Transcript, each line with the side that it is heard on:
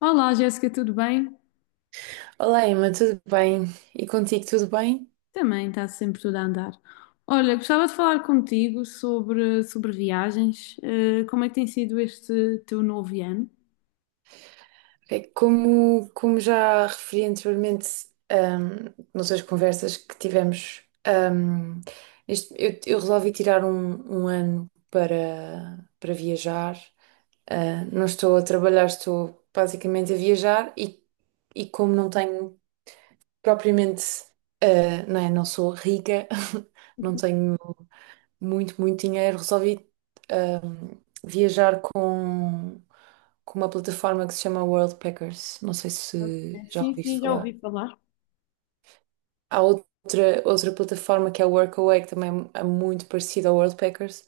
left: Olá, Jéssica, tudo bem?
right: Olá, Emma, tudo bem? E contigo, tudo bem?
left: Também está sempre tudo a andar. Olha, gostava de falar contigo sobre viagens. Como é que tem sido este teu novo ano?
right: É, Como já referi anteriormente, ahm, nas outras conversas que tivemos, eu resolvi tirar um ano para viajar. Ah, não estou a trabalhar, estou basicamente a viajar e como não tenho propriamente, não é, não sou rica, não tenho muito, muito dinheiro. Resolvi ahm, viajar com uma plataforma que se chama Worldpackers. Não sei se já
left: Sim,
right: ouviste
left: sim, já
right: falar.
left: ouvi falar.
right: Há outra plataforma que é a Workaway, que também é muito parecida ao Worldpackers,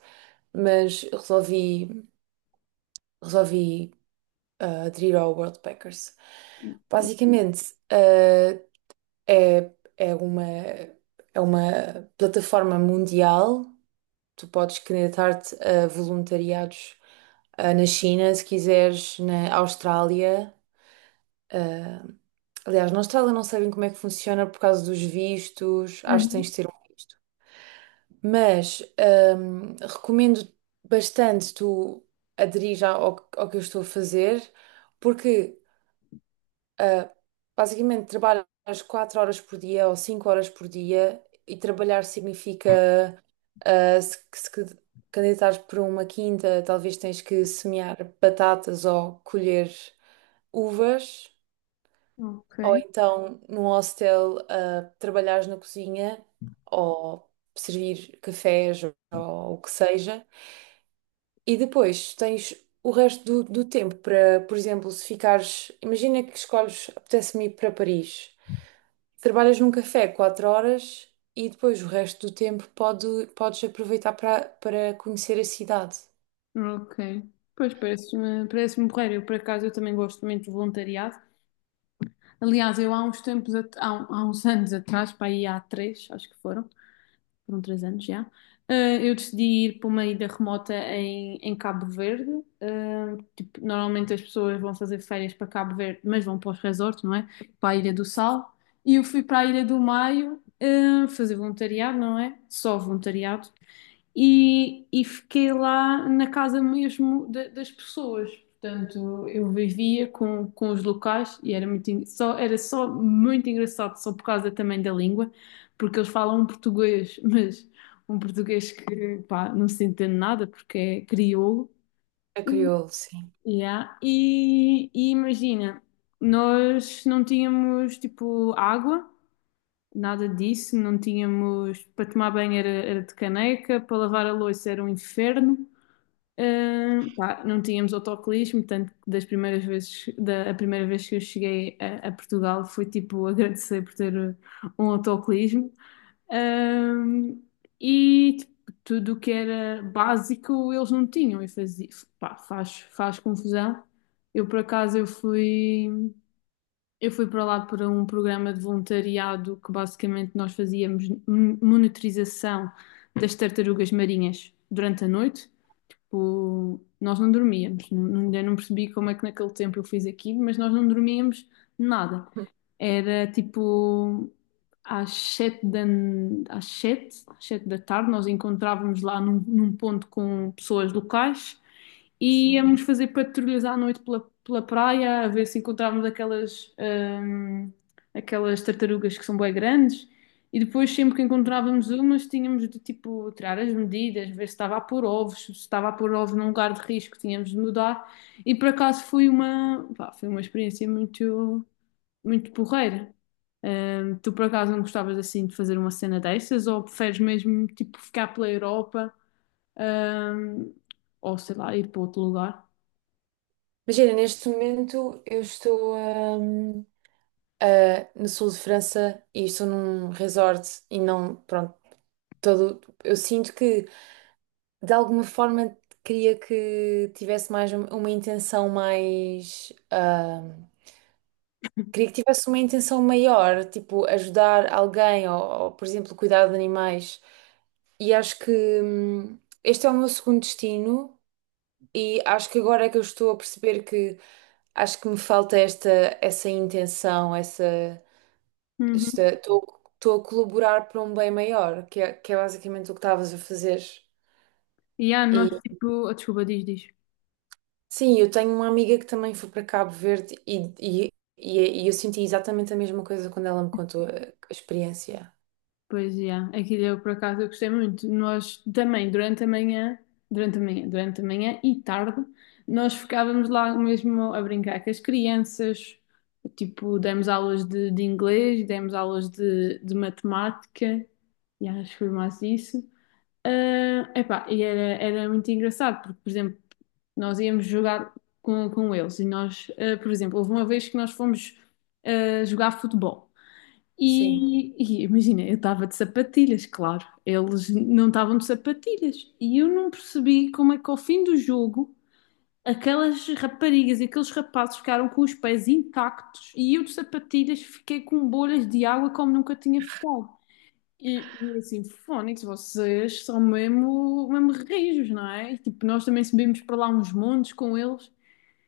right: mas resolvi aderir ao Worldpackers. Basicamente, é, é uma, é uma plataforma mundial. Tu podes candidatar-te a voluntariados na China, se quiseres, na Austrália. ah, Aliás, na Austrália não sabem como é que funciona por causa dos vistos, acho que tens
left: Uhum.
right: de ter um visto. Mas recomendo bastante tu aderir ao que eu estou a fazer, porque ah, basicamente, trabalhas 4 horas por dia ou 5 horas por dia, e trabalhar significa se candidatares para uma quinta, talvez tens que semear batatas ou colher uvas,
left: Ok.
right: ou então num hostel trabalhares na cozinha ou servir cafés ou o que seja. E depois tens o resto do tempo para, por exemplo, se ficares. Imagina que escolhes, apetece-me ir para Paris. Trabalhas num café 4 horas e depois o resto do tempo podes aproveitar para conhecer a cidade.
left: Ok. Pois parece-me porreiro. Eu, por acaso, eu também gosto muito de voluntariado. Aliás, eu há uns tempos, há, há uns anos atrás, para aí há três, acho que foram 3 anos já. Eu decidi ir para uma ilha remota em Cabo Verde. Tipo, normalmente as pessoas vão fazer férias para Cabo Verde, mas vão para os resorts, não é? Para a Ilha do Sal. E eu fui para a Ilha do Maio, fazer voluntariado, não é? Só voluntariado. E fiquei lá na casa mesmo das pessoas. Portanto, eu vivia com os locais e era era só muito engraçado, só por causa também da língua porque eles falam um português, mas um português que, pá, não se entende nada porque é crioulo.
right: A
left: e
right: crioulo, sim.
left: Yeah. E imagina, nós não tínhamos tipo água, nada disso, não tínhamos para tomar banho era de caneca, para lavar a louça era um inferno. Pá, não tínhamos autocolismo, tanto que das primeiras vezes, a primeira vez que eu cheguei a Portugal foi tipo agradecer por ter um autocolismo. Ahm, e tipo, tudo o que era básico eles não tinham e faz confusão. Eu por acaso eu fui, Eu fui para lá para um programa de voluntariado que basicamente nós fazíamos monitorização das tartarugas marinhas durante a noite. Tipo, nós não dormíamos. Ainda não percebi como é que naquele tempo eu fiz aquilo, mas nós não dormíamos nada. Era tipo às sete da, às sete da tarde, nós encontrávamos lá num ponto com pessoas locais e
right: Sim.
left: íamos fazer patrulhas à noite pela praia, a ver se encontrávamos aquelas tartarugas que são bem grandes. E depois, sempre que encontrávamos umas, tínhamos de tipo tirar as medidas, ver se estava a pôr ovos, se estava a pôr ovos num lugar de risco, tínhamos de mudar. E por acaso foi foi uma experiência muito, muito porreira. Tu por acaso não gostavas assim de fazer uma cena dessas ou preferes mesmo tipo ficar pela Europa, ahm, ou sei lá, ir para outro lugar?
right: Imagina, neste momento eu estou no sul de França e estou num resort e não, pronto, todo, eu sinto que de alguma forma queria que tivesse mais uma intenção mais, queria que tivesse uma intenção maior, tipo ajudar alguém ou, por exemplo, cuidar de animais. E acho que este é o meu segundo destino e acho que agora é que eu estou a perceber que acho que me falta esta essa intenção, essa esta
left: Uhum.
right: estou a colaborar para um bem maior, que é basicamente o que estavas a fazer.
left: E nós tipo, desculpa, diz, diz.
right: Sim, eu tenho uma amiga que também foi para Cabo Verde e eu senti exatamente a mesma coisa quando ela me contou a experiência.
left: Pois, já. Aquilo eu, por acaso, eu gostei muito. Nós também, durante a manhã e tarde, nós ficávamos lá mesmo a brincar com as crianças. Tipo, demos aulas de inglês, demos aulas de matemática, e acho que foi mais isso. Epá, e era muito engraçado, porque, por exemplo, nós íamos jogar com eles e nós, por exemplo, houve uma vez que nós fomos jogar futebol.
right: Sim,
left: E, e imagina, eu estava de sapatilhas, claro. Eles não estavam de sapatilhas. E eu não percebi como é que ao fim do jogo aquelas raparigas e aqueles rapazes ficaram com os pés intactos e eu de sapatilhas fiquei com bolhas de água como nunca tinha ficado. E é assim, fónix, vocês são mesmo, mesmo rijos, não é? E, tipo, nós também subimos para lá uns montes com eles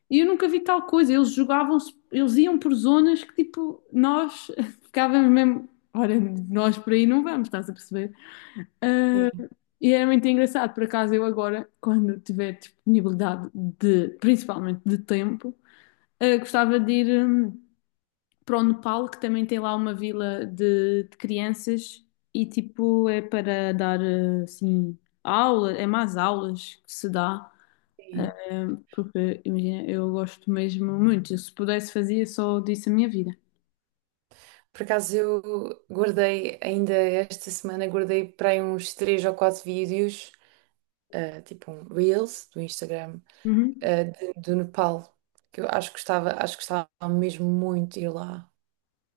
left: e eu nunca vi tal coisa. Eles iam por zonas que tipo, nós ficávamos mesmo. Ora, nós por aí não vamos, estás a perceber? Ah,
right: sim,
left: e era muito engraçado, por acaso eu agora, quando tiver disponibilidade de, principalmente de tempo, gostava de ir para o Nepal, que também tem lá uma vila de crianças e tipo é para dar assim aula, é mais aulas que se dá.
right: sim.
left: Porque, imagina, eu gosto mesmo muito. Se pudesse fazia só disso a minha vida.
right: Por acaso eu guardei, ainda esta semana, guardei para aí uns três ou quatro vídeos, tipo um Reels do Instagram,
left: Uhum.
right: do Nepal, que eu acho que gostava mesmo muito de ir lá.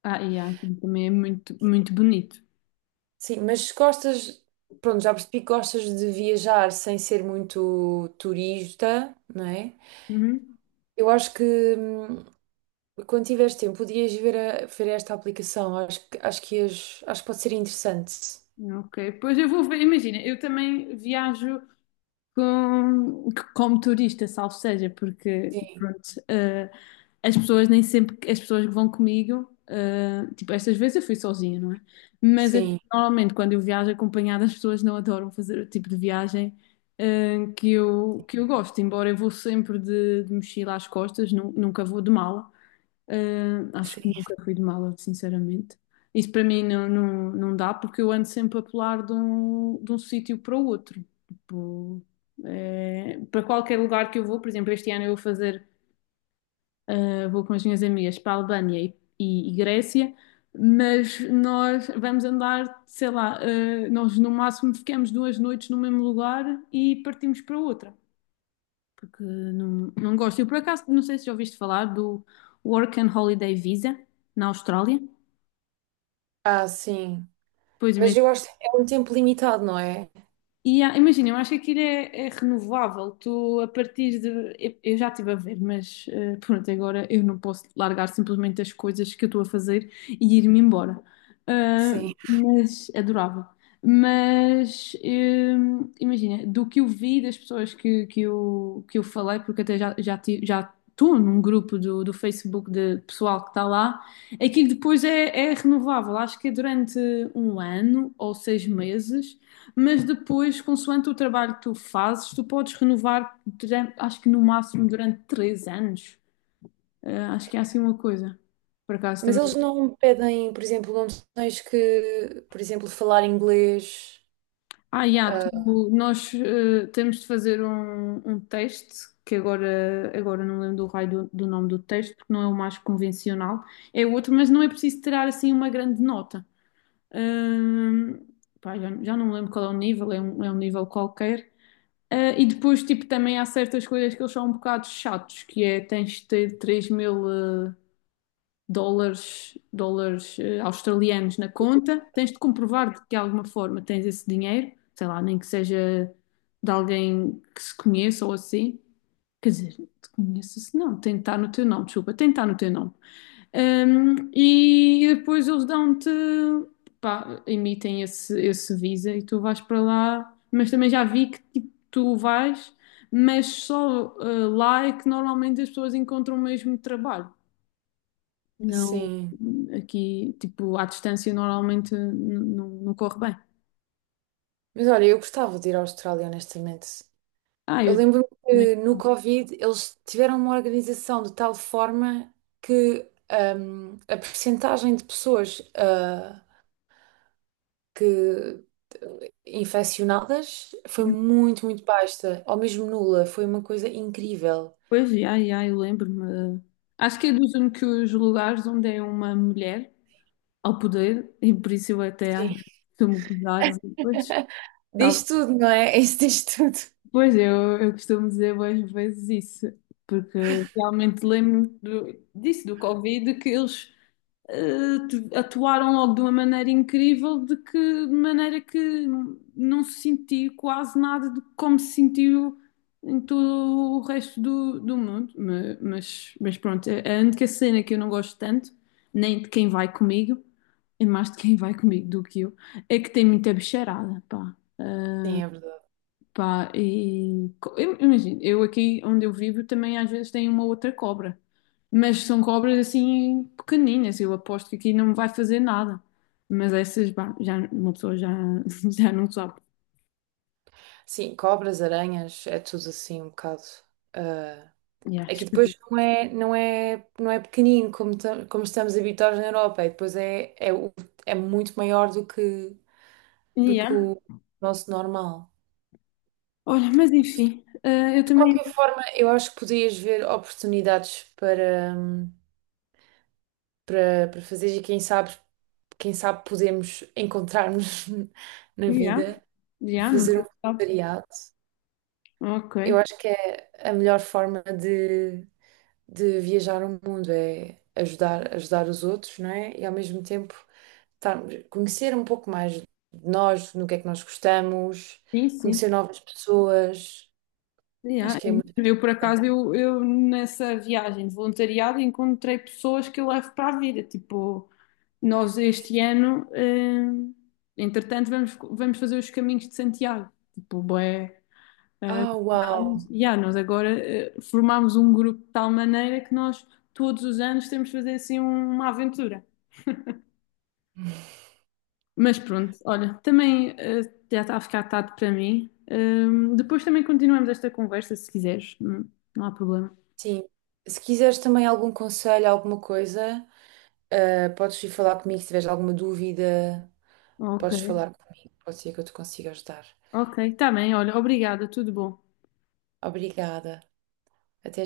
left: E há, então, também é muito, muito bonito.
right: Sim, mas se gostas, pronto, já percebi que gostas de viajar sem ser muito turista, não é?
left: Uhum.
right: Eu acho que hum, quando tiveres tempo, podias ver, ver esta aplicação. Acho que pode ser interessante.
left: Ok, pois eu vou ver, imagina, eu também viajo, com- como turista, salvo seja, porque
right: Sim,
left: pronto, eh, as pessoas nem sempre, as pessoas que vão comigo, tipo, estas vezes eu fui sozinha, não é? Mas é que,
right: sim,
left: normalmente quando eu viajo acompanhada, as pessoas não adoram fazer o tipo de viagem, que eu gosto, embora eu vou sempre de mochila às costas, nunca vou de mala. Acho que
right: sim.
left: nunca fui de mala, sinceramente. Isso para mim não, não, não dá, porque eu ando sempre a pular de um sítio para o outro. Tipo, para qualquer lugar que eu vou, por exemplo, este ano eu vou fazer, vou com as minhas amigas para a Albânia e Grécia, mas nós vamos andar, sei lá, nós no máximo ficamos 2 noites no mesmo lugar e partimos para outra porque não gosto. Eu por acaso não sei se já ouviste falar do Work and Holiday Visa na Austrália.
right: Ah, sim.
left: Pois.
right: Mas eu acho que é um tempo limitado, não é?
left: Imagina, eu acho que aquilo é renovável. Tu, a partir de. Eu já estive a ver, mas pronto, agora eu não posso largar simplesmente as coisas que eu estou a fazer e ir-me embora. Ah,
right: Sim.
left: mas adorava. Mas imagina, do que eu vi das pessoas que eu falei, porque até já estou num grupo do Facebook de pessoal que está lá, aquilo depois é renovável. Acho que é durante 1 ano ou 6 meses, mas depois, consoante o trabalho que tu fazes, tu podes renovar, acho que no máximo durante 3 anos. Acho que é assim uma coisa. Por acaso
right: Mas
left: também.
right: eles não pedem, por exemplo, não tens que, por exemplo, falar inglês.
left: Yeah,
right: Ah,
left: nós temos de fazer um teste, que agora não lembro do raio do nome do teste, porque não é o mais convencional. É o outro, mas não é preciso tirar assim uma grande nota. Hum, Pá, já não me lembro qual é o nível, é um nível qualquer. E depois, tipo, também há certas coisas que eles são um bocado chatos, que é tens de ter 3.000 dólares, australianos na conta, tens de comprovar de que de alguma forma tens esse dinheiro, sei lá, nem que seja de alguém que se conheça ou assim. Quer dizer, te conheça-se, não, tem de estar no teu nome, desculpa, tem de estar no teu nome. E depois eles dão-te, pá, emitem esse visa e tu vais para lá. Mas também já vi que tipo, tu vais, mas só lá é que normalmente as pessoas encontram o mesmo trabalho. Não,
right: sim.
left: aqui, tipo, à distância normalmente não corre bem.
right: Mas olha, eu gostava de ir à Austrália, honestamente. Eu
left: Eu
right: lembro
left: também.
right: que no Covid eles tiveram uma organização de tal forma que a percentagem de pessoas, ah, que infeccionadas foi muito, muito baixa, ou mesmo nula, foi uma coisa incrível.
left: Pois, já, eu lembro-me. Acho que é dos únicos lugares onde é uma mulher ao poder, e por isso eu até acho
right: Sim.
left: que me gozar.
right: Diz
left: Tal.
right: tudo, não é? Isso diz tudo.
left: Pois eu costumo dizer várias vezes isso, porque realmente lembro disso, do Covid, que eles atuaram logo de uma maneira incrível, de que de maneira que não se sentiu quase nada de como se sentiu em todo o resto do mundo. Mas pronto, é a única cena que eu não gosto tanto, nem de quem vai comigo, é mais de quem vai comigo do que eu, é que tem muita bicharada, pá.
right: Sim, é verdade.
left: Pá, e imagina, eu aqui onde eu vivo também às vezes tem uma outra cobra, mas são cobras assim pequeninas, eu aposto que aqui não vai fazer nada. Mas essas, pá, já, uma pessoa já, já não sabe.
right: Sim, cobras, aranhas, é tudo assim um bocado. ah,
left: Yeah,
right: Aqui depois
left: esquisito.
right: não é pequenino, como, como estamos habituados na Europa, e depois é muito maior do que
left: Yeah.
right: o nosso normal.
left: Olha, mas enfim, eu
right: De
left: também.
right: qualquer forma, eu acho que podias ver oportunidades para fazer, e quem sabe podemos encontrar-nos na
left: Yeah,
right: vida,
left: yeah,
right: fazer
left: nunca
right: um
left: se sabe.
right: voluntariado.
left: Ok,
right: Eu acho que é a melhor forma de viajar o mundo, é ajudar, ajudar os outros, não é? E ao mesmo tempo conhecer um pouco mais de nós, no que é que nós gostamos,
left: sim, sim.
right: conhecer novas pessoas. Acho
left: Yeah,
right: que
left: é
right: é
left: mesmo.
right: muito
left: Eu, por
right: importante.
left: acaso, eu nessa viagem de voluntariado encontrei pessoas que eu levo para a vida. Tipo, nós este ano, entretanto, vamos fazer os caminhos de Santiago. Tipo, bué, eh,
right: Ah, uau!
left: yeah, nós agora formámos um grupo de tal maneira que nós todos os anos temos de fazer assim uma aventura. Mas pronto, olha, também já está a ficar tarde para mim. Depois também continuamos esta conversa se quiseres, não, não há problema.
right: Sim. Se quiseres também algum conselho, alguma coisa, podes ir falar comigo se tiveres alguma dúvida,
left: Ok.
right: podes falar comigo. Pode ser que eu te consiga ajudar.
left: Ok, está bem, olha, obrigada, tudo bom.
right: Obrigada. Até